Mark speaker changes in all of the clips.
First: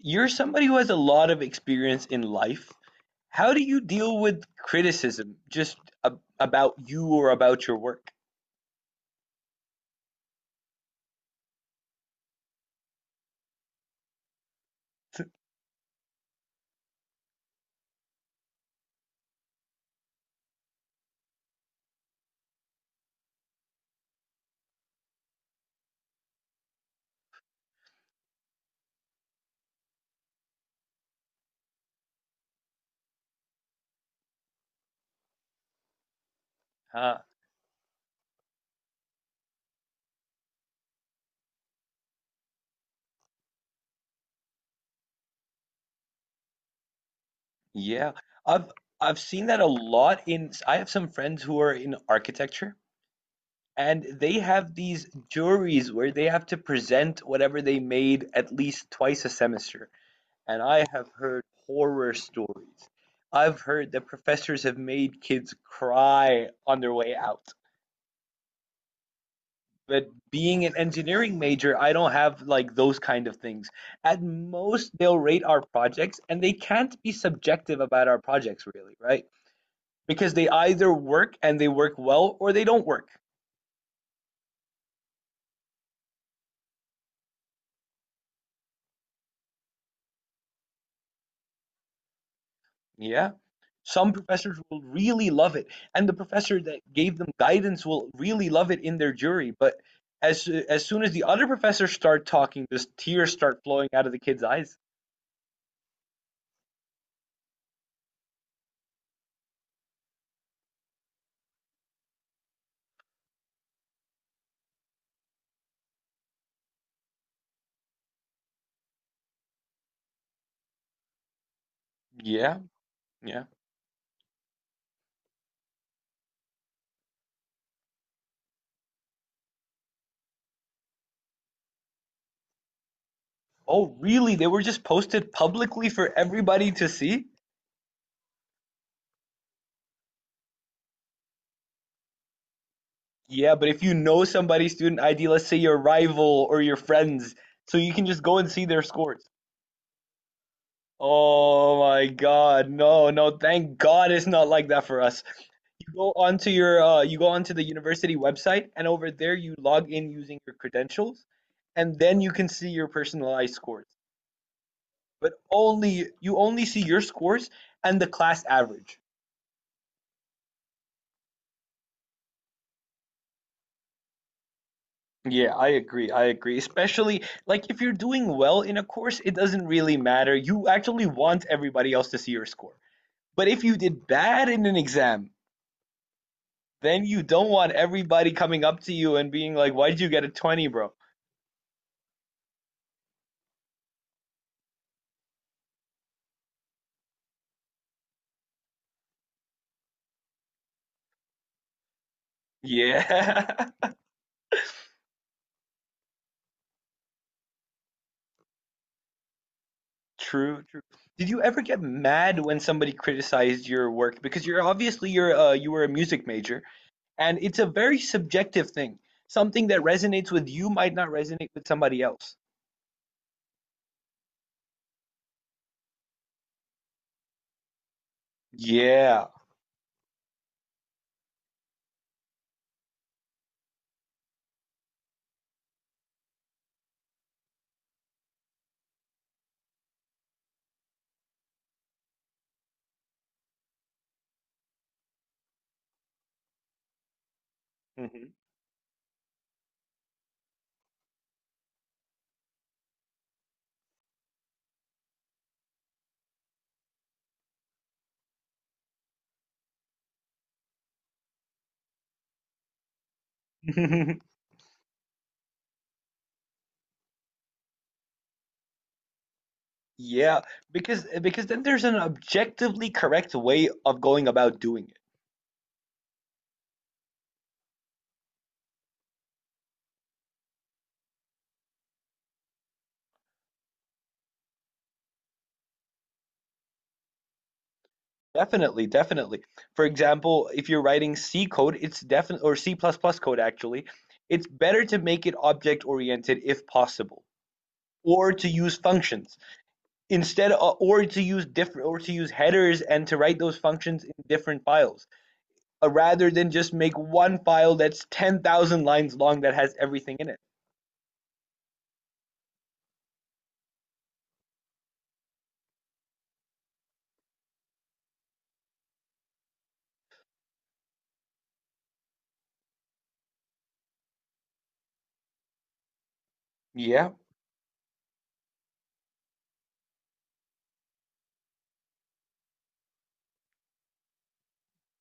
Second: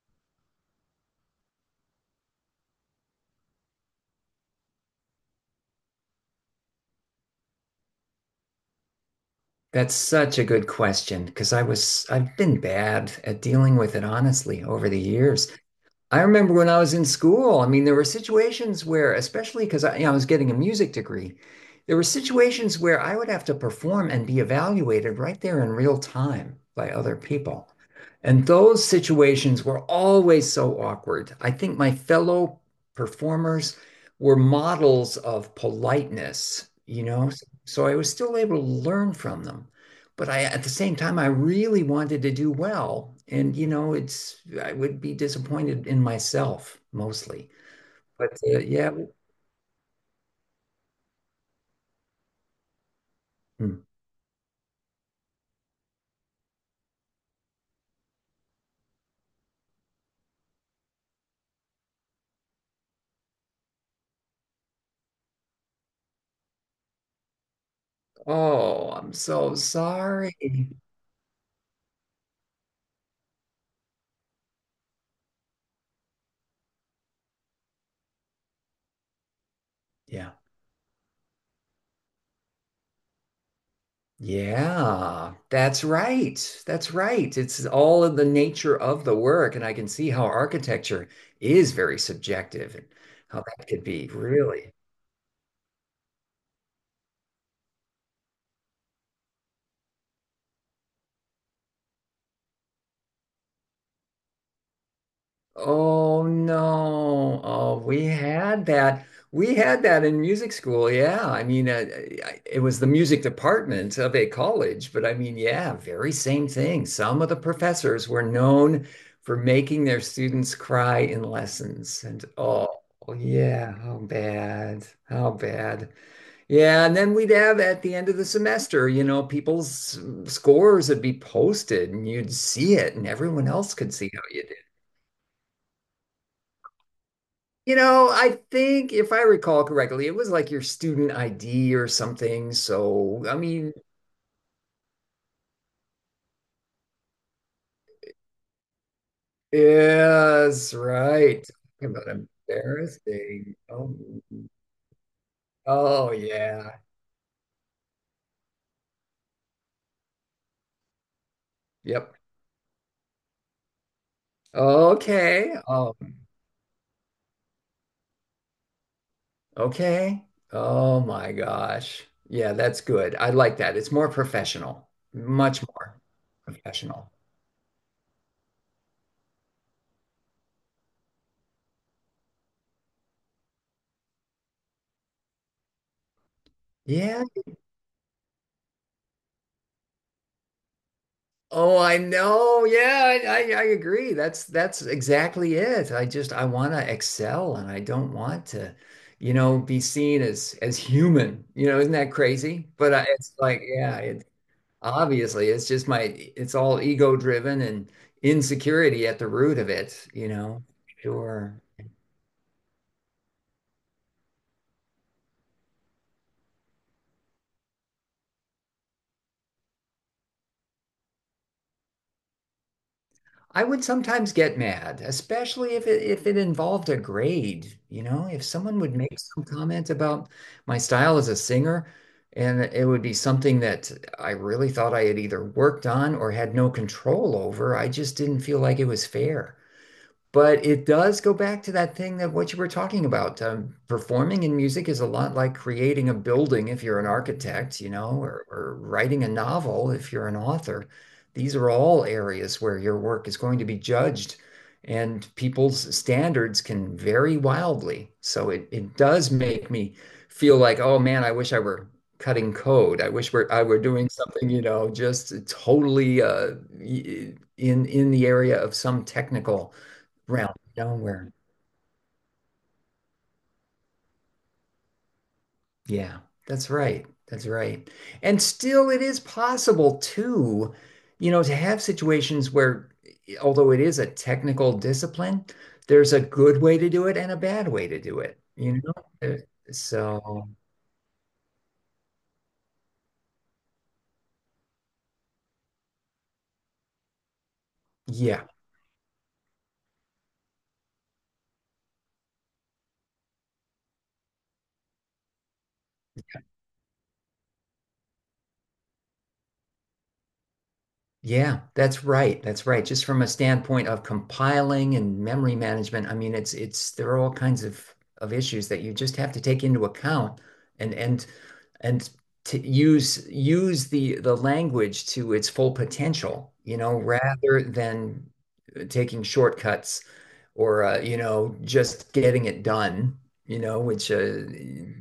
Speaker 1: You're somebody who has a lot of experience in life. How do you deal with criticism just a about you or about your work?
Speaker 2: That's such a good question because I've been bad at dealing with it honestly over the years. I remember when I was in school. I mean, there were situations where, especially because I, you know, I was getting a music degree, there were situations where I would have to perform and be evaluated right there in real time by other people. And those situations were always so awkward. I think my fellow performers were models of politeness, you
Speaker 1: Huh.
Speaker 2: know, so I was still able to learn from them. But I at the same time I really wanted to do well, and you know it's I would be disappointed in myself mostly.
Speaker 1: Yeah.
Speaker 2: But
Speaker 1: I've
Speaker 2: yeah,
Speaker 1: I've seen that a lot in I have some friends who are in architecture,
Speaker 2: mm.
Speaker 1: and they have these juries where they have to present whatever they made at least twice a semester, and I have heard horror stories. I've heard that professors have made kids cry on their way out.
Speaker 2: Oh, I'm so
Speaker 1: But
Speaker 2: sorry.
Speaker 1: being an engineering major, I don't have like those kind of things. At most, they'll rate our projects, and they can't be subjective about our projects, really, right?
Speaker 2: Yeah.
Speaker 1: Because they either work and they work well, or they don't work.
Speaker 2: Yeah, that's right. That's right. It's all of the nature of the work, and I can see how architecture is very subjective, and
Speaker 1: Yeah.
Speaker 2: how that could be
Speaker 1: Some professors
Speaker 2: really.
Speaker 1: will really love it, and the professor that gave them guidance will really love it in their jury. But as soon as the other professors start talking, just tears start flowing out of the kids' eyes.
Speaker 2: Oh no. Oh, we had that. We had that in music school. Yeah. I- it was the music department of a college, but I mean, yeah, very same thing. Some of the professors were known for making their students cry in lessons. And
Speaker 1: Yeah.
Speaker 2: oh,
Speaker 1: Yeah.
Speaker 2: yeah, how bad. How bad. Yeah. And then we'd have, at the end of the semester, you know, people's scores would be posted and you'd see it and everyone else could
Speaker 1: Oh,
Speaker 2: see how
Speaker 1: really?
Speaker 2: you—
Speaker 1: They were just posted publicly for everybody to see?
Speaker 2: you know, I think if I recall correctly, it was like your student ID or something. So, I
Speaker 1: Yeah, but
Speaker 2: mean,
Speaker 1: if you know somebody's student ID, let's say your rival or your friends, so you can just go and see their scores.
Speaker 2: yes, right.
Speaker 1: Oh
Speaker 2: Talking
Speaker 1: my
Speaker 2: about
Speaker 1: God, no, no,
Speaker 2: embarrassing.
Speaker 1: thank
Speaker 2: Oh,
Speaker 1: God it's not like that for us. You go
Speaker 2: oh
Speaker 1: onto
Speaker 2: yeah.
Speaker 1: your you go onto the university website, and over there you log in using your credentials, and
Speaker 2: Yep.
Speaker 1: then you can see your personalized scores. But
Speaker 2: Okay.
Speaker 1: only you only see your scores and the class average.
Speaker 2: Okay. Oh my gosh. Yeah, that's good. I like that. It's more professional,
Speaker 1: Yeah,
Speaker 2: much
Speaker 1: I
Speaker 2: more
Speaker 1: agree. I agree.
Speaker 2: professional.
Speaker 1: Especially like if you're doing well in a course, it doesn't really matter. You actually want everybody else to see your score. But if you did bad in an exam, then you
Speaker 2: Yeah.
Speaker 1: don't want everybody coming up to you and being like, "Why did you get a 20, bro?"
Speaker 2: Oh, I know. Yeah, I agree. That's exactly it. I want to excel and I don't want to, you know, be seen as human. You know, isn't that crazy? But I, it's like,
Speaker 1: Yeah.
Speaker 2: yeah, it, obviously it's just my— it's all ego driven and insecurity at the root of it, you
Speaker 1: True,
Speaker 2: know.
Speaker 1: true. Did you
Speaker 2: Sure.
Speaker 1: ever get mad when somebody criticized your work? Because you're obviously you were a music major, and it's a very subjective thing. Something that resonates with you might not resonate with somebody else.
Speaker 2: I would sometimes get mad, especially if it involved a grade, you know, if someone would make
Speaker 1: Yeah.
Speaker 2: some comment about my style as a singer, and it would be something that I really thought I had either worked on or had no control over. I just didn't feel like it was fair. But it does go back to that thing that what you were talking about. Performing in music is a lot like creating a building if you're an architect, you know, or writing a novel if you're an author. These are all areas where your work is going to be judged, and people's standards can vary wildly. So it does make me feel like, oh man, I wish I were cutting code. I were doing something, you know, just totally in the area of some technical
Speaker 1: Yeah,
Speaker 2: realm
Speaker 1: because
Speaker 2: nowhere.
Speaker 1: because then there's an objectively correct way of going about doing it.
Speaker 2: Yeah, that's right. That's right. And still, it is possible too, you know, to have situations where, although it is a technical discipline, there's a good way to do it and a bad way to do it, you
Speaker 1: Definitely,
Speaker 2: know? Uh,
Speaker 1: definitely. For
Speaker 2: So,
Speaker 1: example, if you're writing C code, it's definitely or C++ plus plus code actually, it's better to make it object oriented if possible, or
Speaker 2: yeah.
Speaker 1: to use functions or to use headers and to write those functions in different files, rather than just make one file that's 10,000 lines long that has everything in it.
Speaker 2: Yeah, that's right. That's right. Just from a standpoint of compiling and memory management, I mean, it's there are all kinds of issues that you just have to take into account and and and to use the language to its full potential, you know,
Speaker 1: Yeah.
Speaker 2: rather than taking shortcuts, or you know, just getting it done, you know, which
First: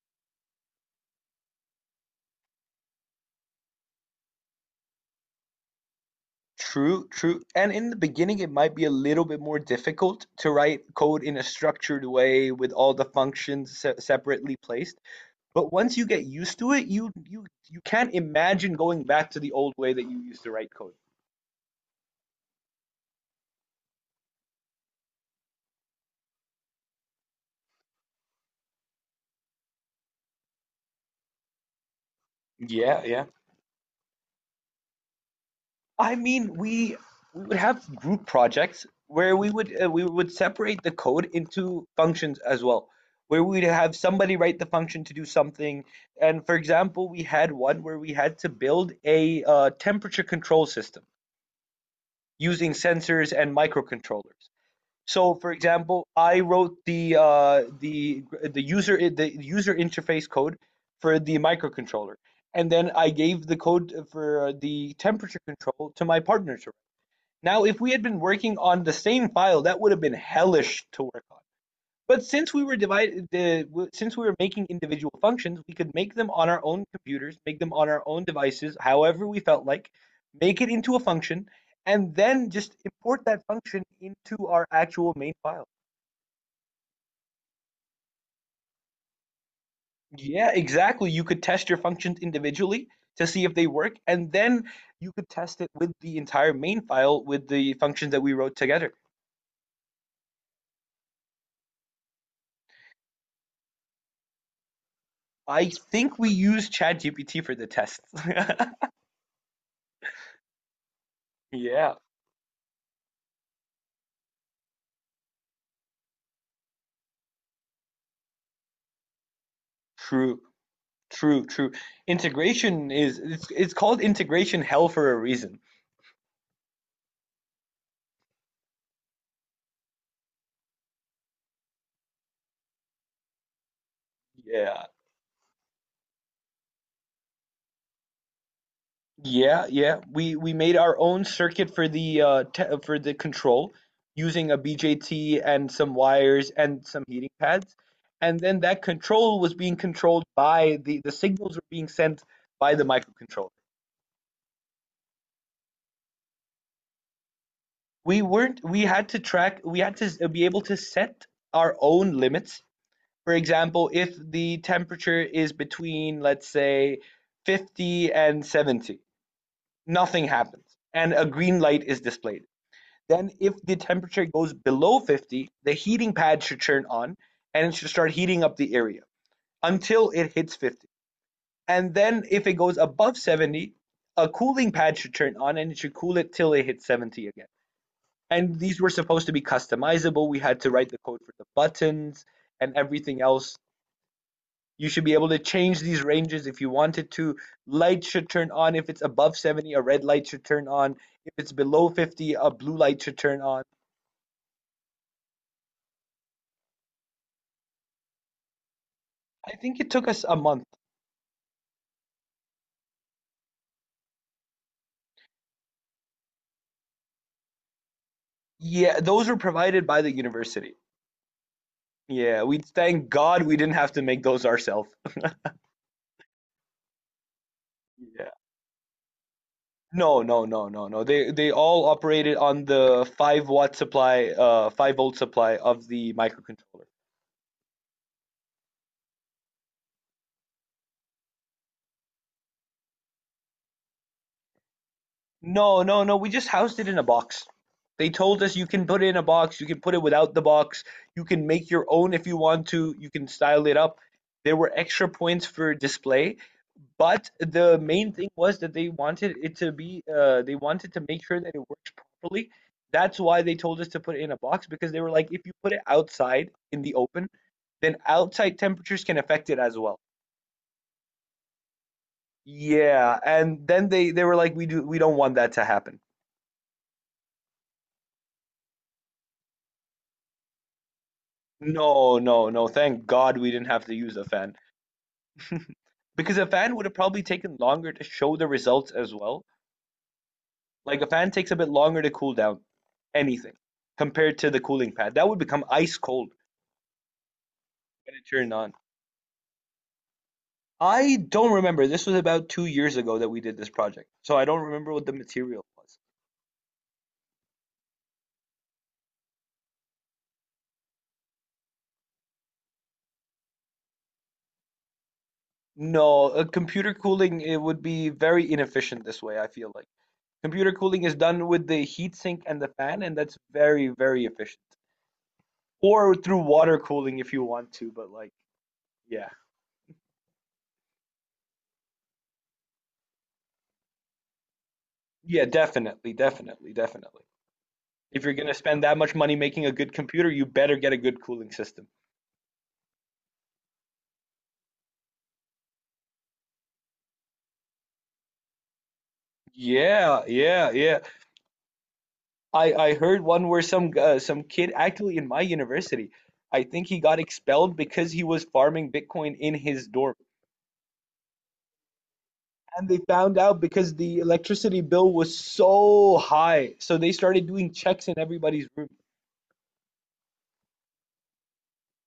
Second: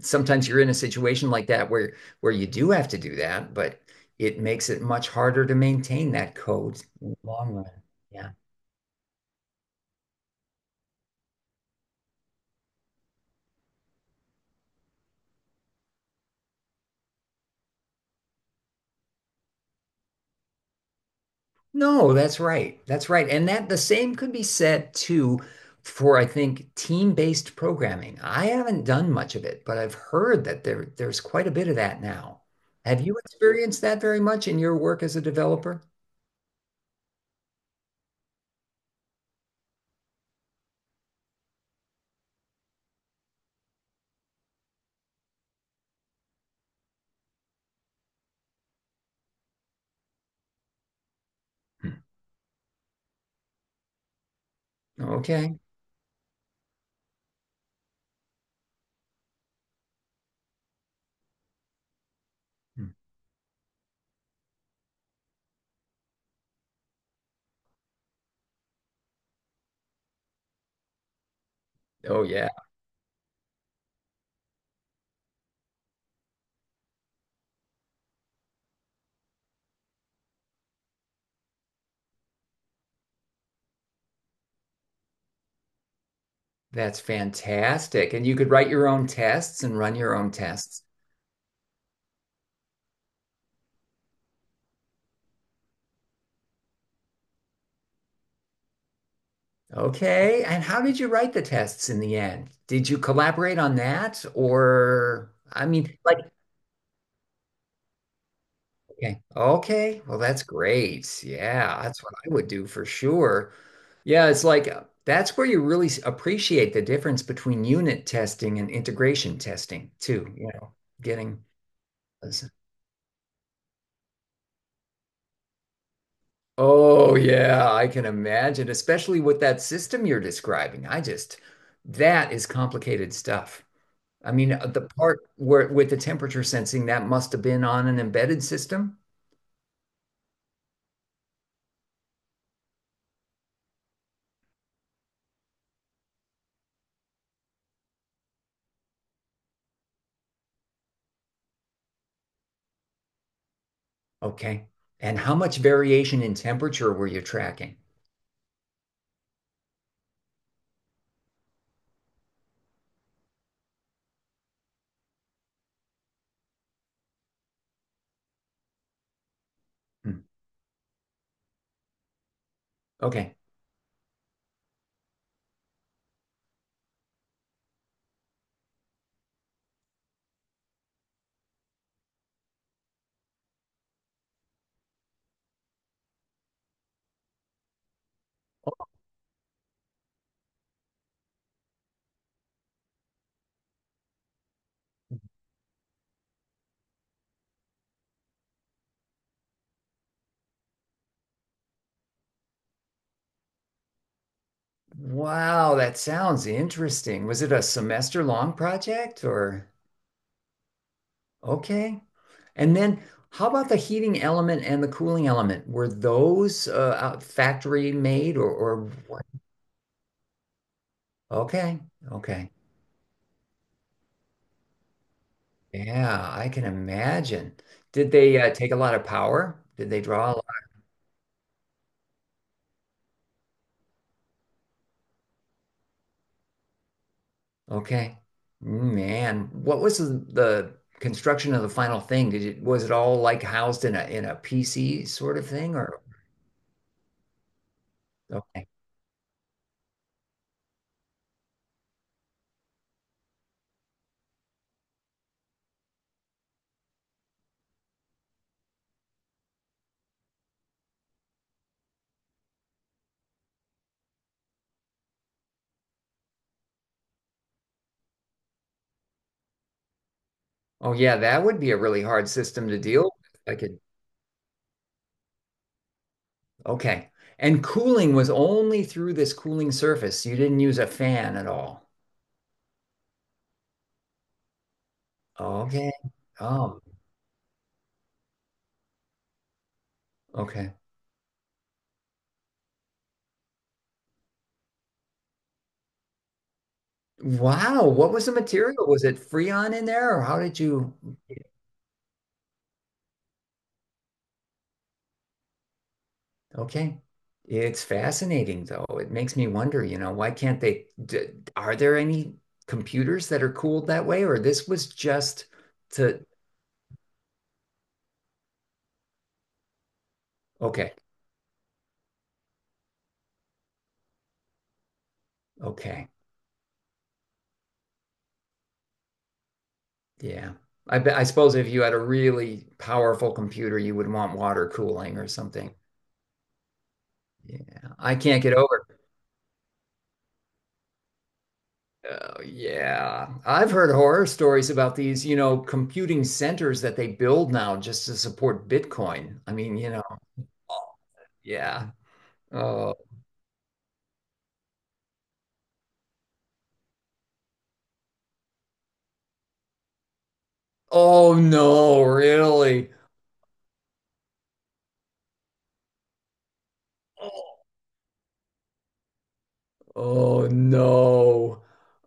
Speaker 2: sometimes you're in a situation like that where you do have to do that, but it makes it much harder to maintain that code
Speaker 1: True,
Speaker 2: in the
Speaker 1: true.
Speaker 2: long run.
Speaker 1: And in the
Speaker 2: Yeah,
Speaker 1: beginning, it might be a little bit more difficult to write code in a structured way with all the functions separately placed. But once you get used to it, you can't imagine going back to the old way that you used to write code.
Speaker 2: no, that's right, that's right. And that the same could be said too for, I think, team-based programming. I haven't done much of it, but I've heard that there's quite a bit of that now. Have
Speaker 1: Yeah,
Speaker 2: you
Speaker 1: yeah.
Speaker 2: experienced that very much in your work as a developer?
Speaker 1: I mean, we would have group projects where we would separate the code into functions as well, where we'd have somebody write the function to do something. And for example, we had one where we had to build a temperature control system
Speaker 2: Hmm.
Speaker 1: using sensors and microcontrollers. So, for
Speaker 2: Okay.
Speaker 1: example, I wrote the the user interface code for the microcontroller, and
Speaker 2: Hmm.
Speaker 1: then I gave the code for the temperature control to my partner. Now, if we had been working on the same file, that would have been hellish to work on.
Speaker 2: Oh
Speaker 1: But
Speaker 2: yeah.
Speaker 1: since we were making individual functions, we could make them on our own computers, make them on our own devices, however we felt like, make it into a function, and then just import that function into our actual main file.
Speaker 2: That's fantastic. And you could write your own tests and run your own
Speaker 1: Yeah,
Speaker 2: tests.
Speaker 1: exactly. You could test your functions individually to see if they work, and then you could test it with the entire main file with the functions that we wrote together.
Speaker 2: Okay. And how did you write the tests in the end? Did you collaborate on that? Or, I
Speaker 1: I
Speaker 2: mean,
Speaker 1: think
Speaker 2: like,
Speaker 1: we used ChatGPT for the test.
Speaker 2: okay. Okay. Well, that's great. Yeah.
Speaker 1: Yeah,
Speaker 2: That's what I would do for sure. Yeah. It's like, that's where you really s- appreciate the difference between unit testing and integration testing, too.
Speaker 1: true,
Speaker 2: You know,
Speaker 1: true,
Speaker 2: getting
Speaker 1: true.
Speaker 2: uh,
Speaker 1: Integration is it's called integration hell for a reason.
Speaker 2: oh yeah, I can imagine, especially with that system you're describing. That is complicated stuff. I mean, the
Speaker 1: Yeah.
Speaker 2: part where with the temperature sensing, that must have been on an embedded system.
Speaker 1: Yeah, yeah. We made our own circuit for the te for the control using a BJT and some wires and some heating pads. And then that control was being controlled by the signals were being sent by the microcontroller.
Speaker 2: Okay. And how much variation in temperature were you tracking?
Speaker 1: We weren't we had to track We had to be able to set our own limits. For example, if the temperature is between, let's say, 50 and 70,
Speaker 2: Hmm.
Speaker 1: nothing happens and a green light is displayed. Then,
Speaker 2: Okay.
Speaker 1: if the temperature goes below 50, the heating pad should turn on and it should start heating up the area until it hits 50. And then, if it goes above 70, a cooling pad should turn on and it should cool it till it hits 70 again. And these were supposed to be customizable. We had to write the code for the buttons and everything else. You should be able to change these ranges if you wanted to. Light should turn on if it's above 70, a red light should turn on. If it's below 50, a blue light should turn on.
Speaker 2: Wow, that sounds interesting. Was it a semester long project
Speaker 1: I
Speaker 2: or?
Speaker 1: think it took us a month.
Speaker 2: Okay. And then how about the heating element and the cooling element? Were those factory made, or
Speaker 1: Yeah, those were provided by the university.
Speaker 2: okay.
Speaker 1: Yeah,
Speaker 2: Okay.
Speaker 1: we thank God we didn't have to make those ourselves.
Speaker 2: Yeah, I can imagine. Did
Speaker 1: Yeah.
Speaker 2: they take a lot of power? Did they
Speaker 1: No,
Speaker 2: draw a
Speaker 1: no,
Speaker 2: lot?
Speaker 1: no, no, no. They all operated on the 5-watt supply, 5-volt supply of the microcontroller.
Speaker 2: Okay. Man, what was the construction of the final thing? Did it was it all like housed in a PC sort of thing
Speaker 1: No,
Speaker 2: or
Speaker 1: no, no. We just housed it in a box. They told us you
Speaker 2: okay.
Speaker 1: can put it in a box, you can put it without the box, you can make your own if you want to, you can style it up. There were extra points for display, but the main thing was that they wanted it to be, they wanted to make sure that it works properly. That's why they told us to put it in a box because they were like, if you put it outside in the open, then outside temperatures can affect it as well.
Speaker 2: Oh yeah, that would be a really hard system to deal
Speaker 1: Yeah,
Speaker 2: with. I
Speaker 1: and
Speaker 2: could
Speaker 1: then they were like, we don't want that to happen.
Speaker 2: okay. And cooling was only through this cooling surface. You didn't use a fan at all.
Speaker 1: No, no, no. Thank God we didn't have to use a fan
Speaker 2: Okay.
Speaker 1: because a fan
Speaker 2: Oh,
Speaker 1: would have probably taken longer to show the results as well.
Speaker 2: okay.
Speaker 1: Like a fan takes a bit longer to cool down anything compared to the cooling pad. That would become ice cold
Speaker 2: Wow, what
Speaker 1: when it
Speaker 2: was the
Speaker 1: turned on.
Speaker 2: material? Was it Freon in there, or how did you?
Speaker 1: I don't remember. This was about 2 years ago that we did this project, so I don't remember what the material was.
Speaker 2: Okay, it's fascinating though. It makes me wonder, you know, why can't they? D— are there any computers that are cooled that way, or this was just to?
Speaker 1: No, computer cooling it would be very inefficient this way, I feel like. Computer
Speaker 2: Okay,
Speaker 1: cooling is done with the heat sink and the fan, and that's very, very efficient.
Speaker 2: okay,
Speaker 1: Or through water cooling if you want to, but like, yeah.
Speaker 2: yeah. I bet. I suppose if you had a really powerful computer, you would want water cooling or
Speaker 1: Yeah,
Speaker 2: something.
Speaker 1: definitely, definitely, definitely.
Speaker 2: Yeah, I
Speaker 1: If you're
Speaker 2: can't
Speaker 1: gonna
Speaker 2: get
Speaker 1: spend
Speaker 2: over.
Speaker 1: that much money making a good computer, you better get a good cooling system.
Speaker 2: Oh, yeah. I've heard horror stories about these, you know, computing centers that they build now just to support Bitcoin. I mean, you know,
Speaker 1: Yeah, yeah, yeah.
Speaker 2: yeah.
Speaker 1: I
Speaker 2: Oh,
Speaker 1: heard one where some kid actually in my university, I think he got expelled because he was farming Bitcoin in his dorm.
Speaker 2: oh no,
Speaker 1: And
Speaker 2: really?
Speaker 1: they found out because the electricity bill was so high, so they started doing checks in everybody's room.
Speaker 2: Oh no.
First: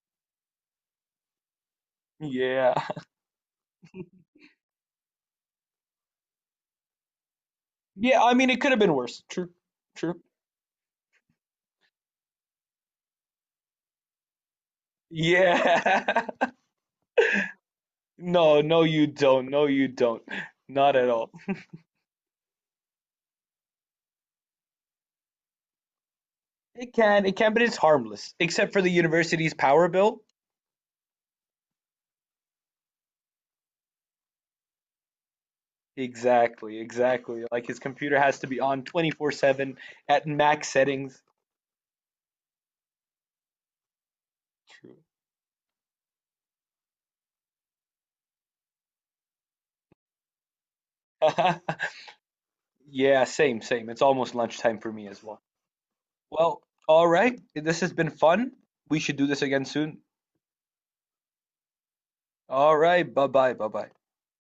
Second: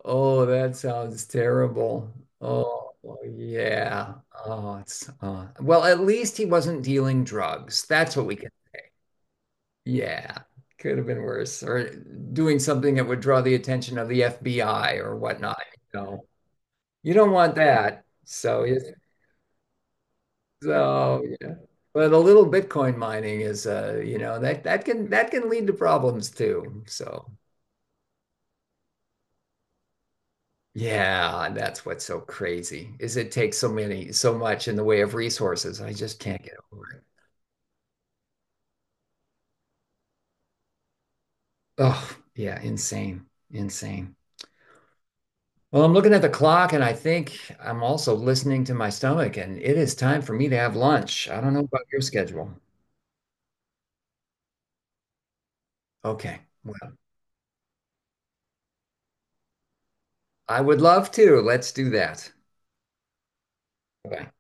Speaker 2: Oh, that sounds terrible.
Speaker 1: Yeah.
Speaker 2: Oh, yeah. Oh, it's well, at least he wasn't dealing drugs. That's
Speaker 1: Yeah,
Speaker 2: what
Speaker 1: I
Speaker 2: we
Speaker 1: mean
Speaker 2: can.
Speaker 1: it could have been worse. True. True.
Speaker 2: Yeah, could have been worse. Or doing something that would draw the attention of the FBI or whatnot. You
Speaker 1: Yeah.
Speaker 2: know, you don't want that.
Speaker 1: No,
Speaker 2: So,
Speaker 1: no,
Speaker 2: yes-
Speaker 1: you don't. No, you don't. Not at
Speaker 2: so
Speaker 1: all.
Speaker 2: yeah. But a little Bitcoin mining is, you know, that can lead to problems too. So,
Speaker 1: It can, but it's harmless, except for the university's power bill.
Speaker 2: yeah, that's what's so crazy is it takes so many so much in the way of resources. I just can't get
Speaker 1: Exactly,
Speaker 2: over it.
Speaker 1: exactly. Like his computer has to be on 24/7 at max settings.
Speaker 2: Oh, yeah, insane, insane.
Speaker 1: True.
Speaker 2: Well, I'm looking at the clock and I think I'm also listening to my stomach, and it is time for me to have lunch. I don't know about your schedule.
Speaker 1: Yeah, same, same. It's almost lunchtime for me as well.
Speaker 2: Okay.
Speaker 1: Well,
Speaker 2: Well,
Speaker 1: all right. This has been fun. We should do this again soon.
Speaker 2: I would love to. Let's do that.
Speaker 1: All right. Bye-bye. Bye-bye.
Speaker 2: Bye.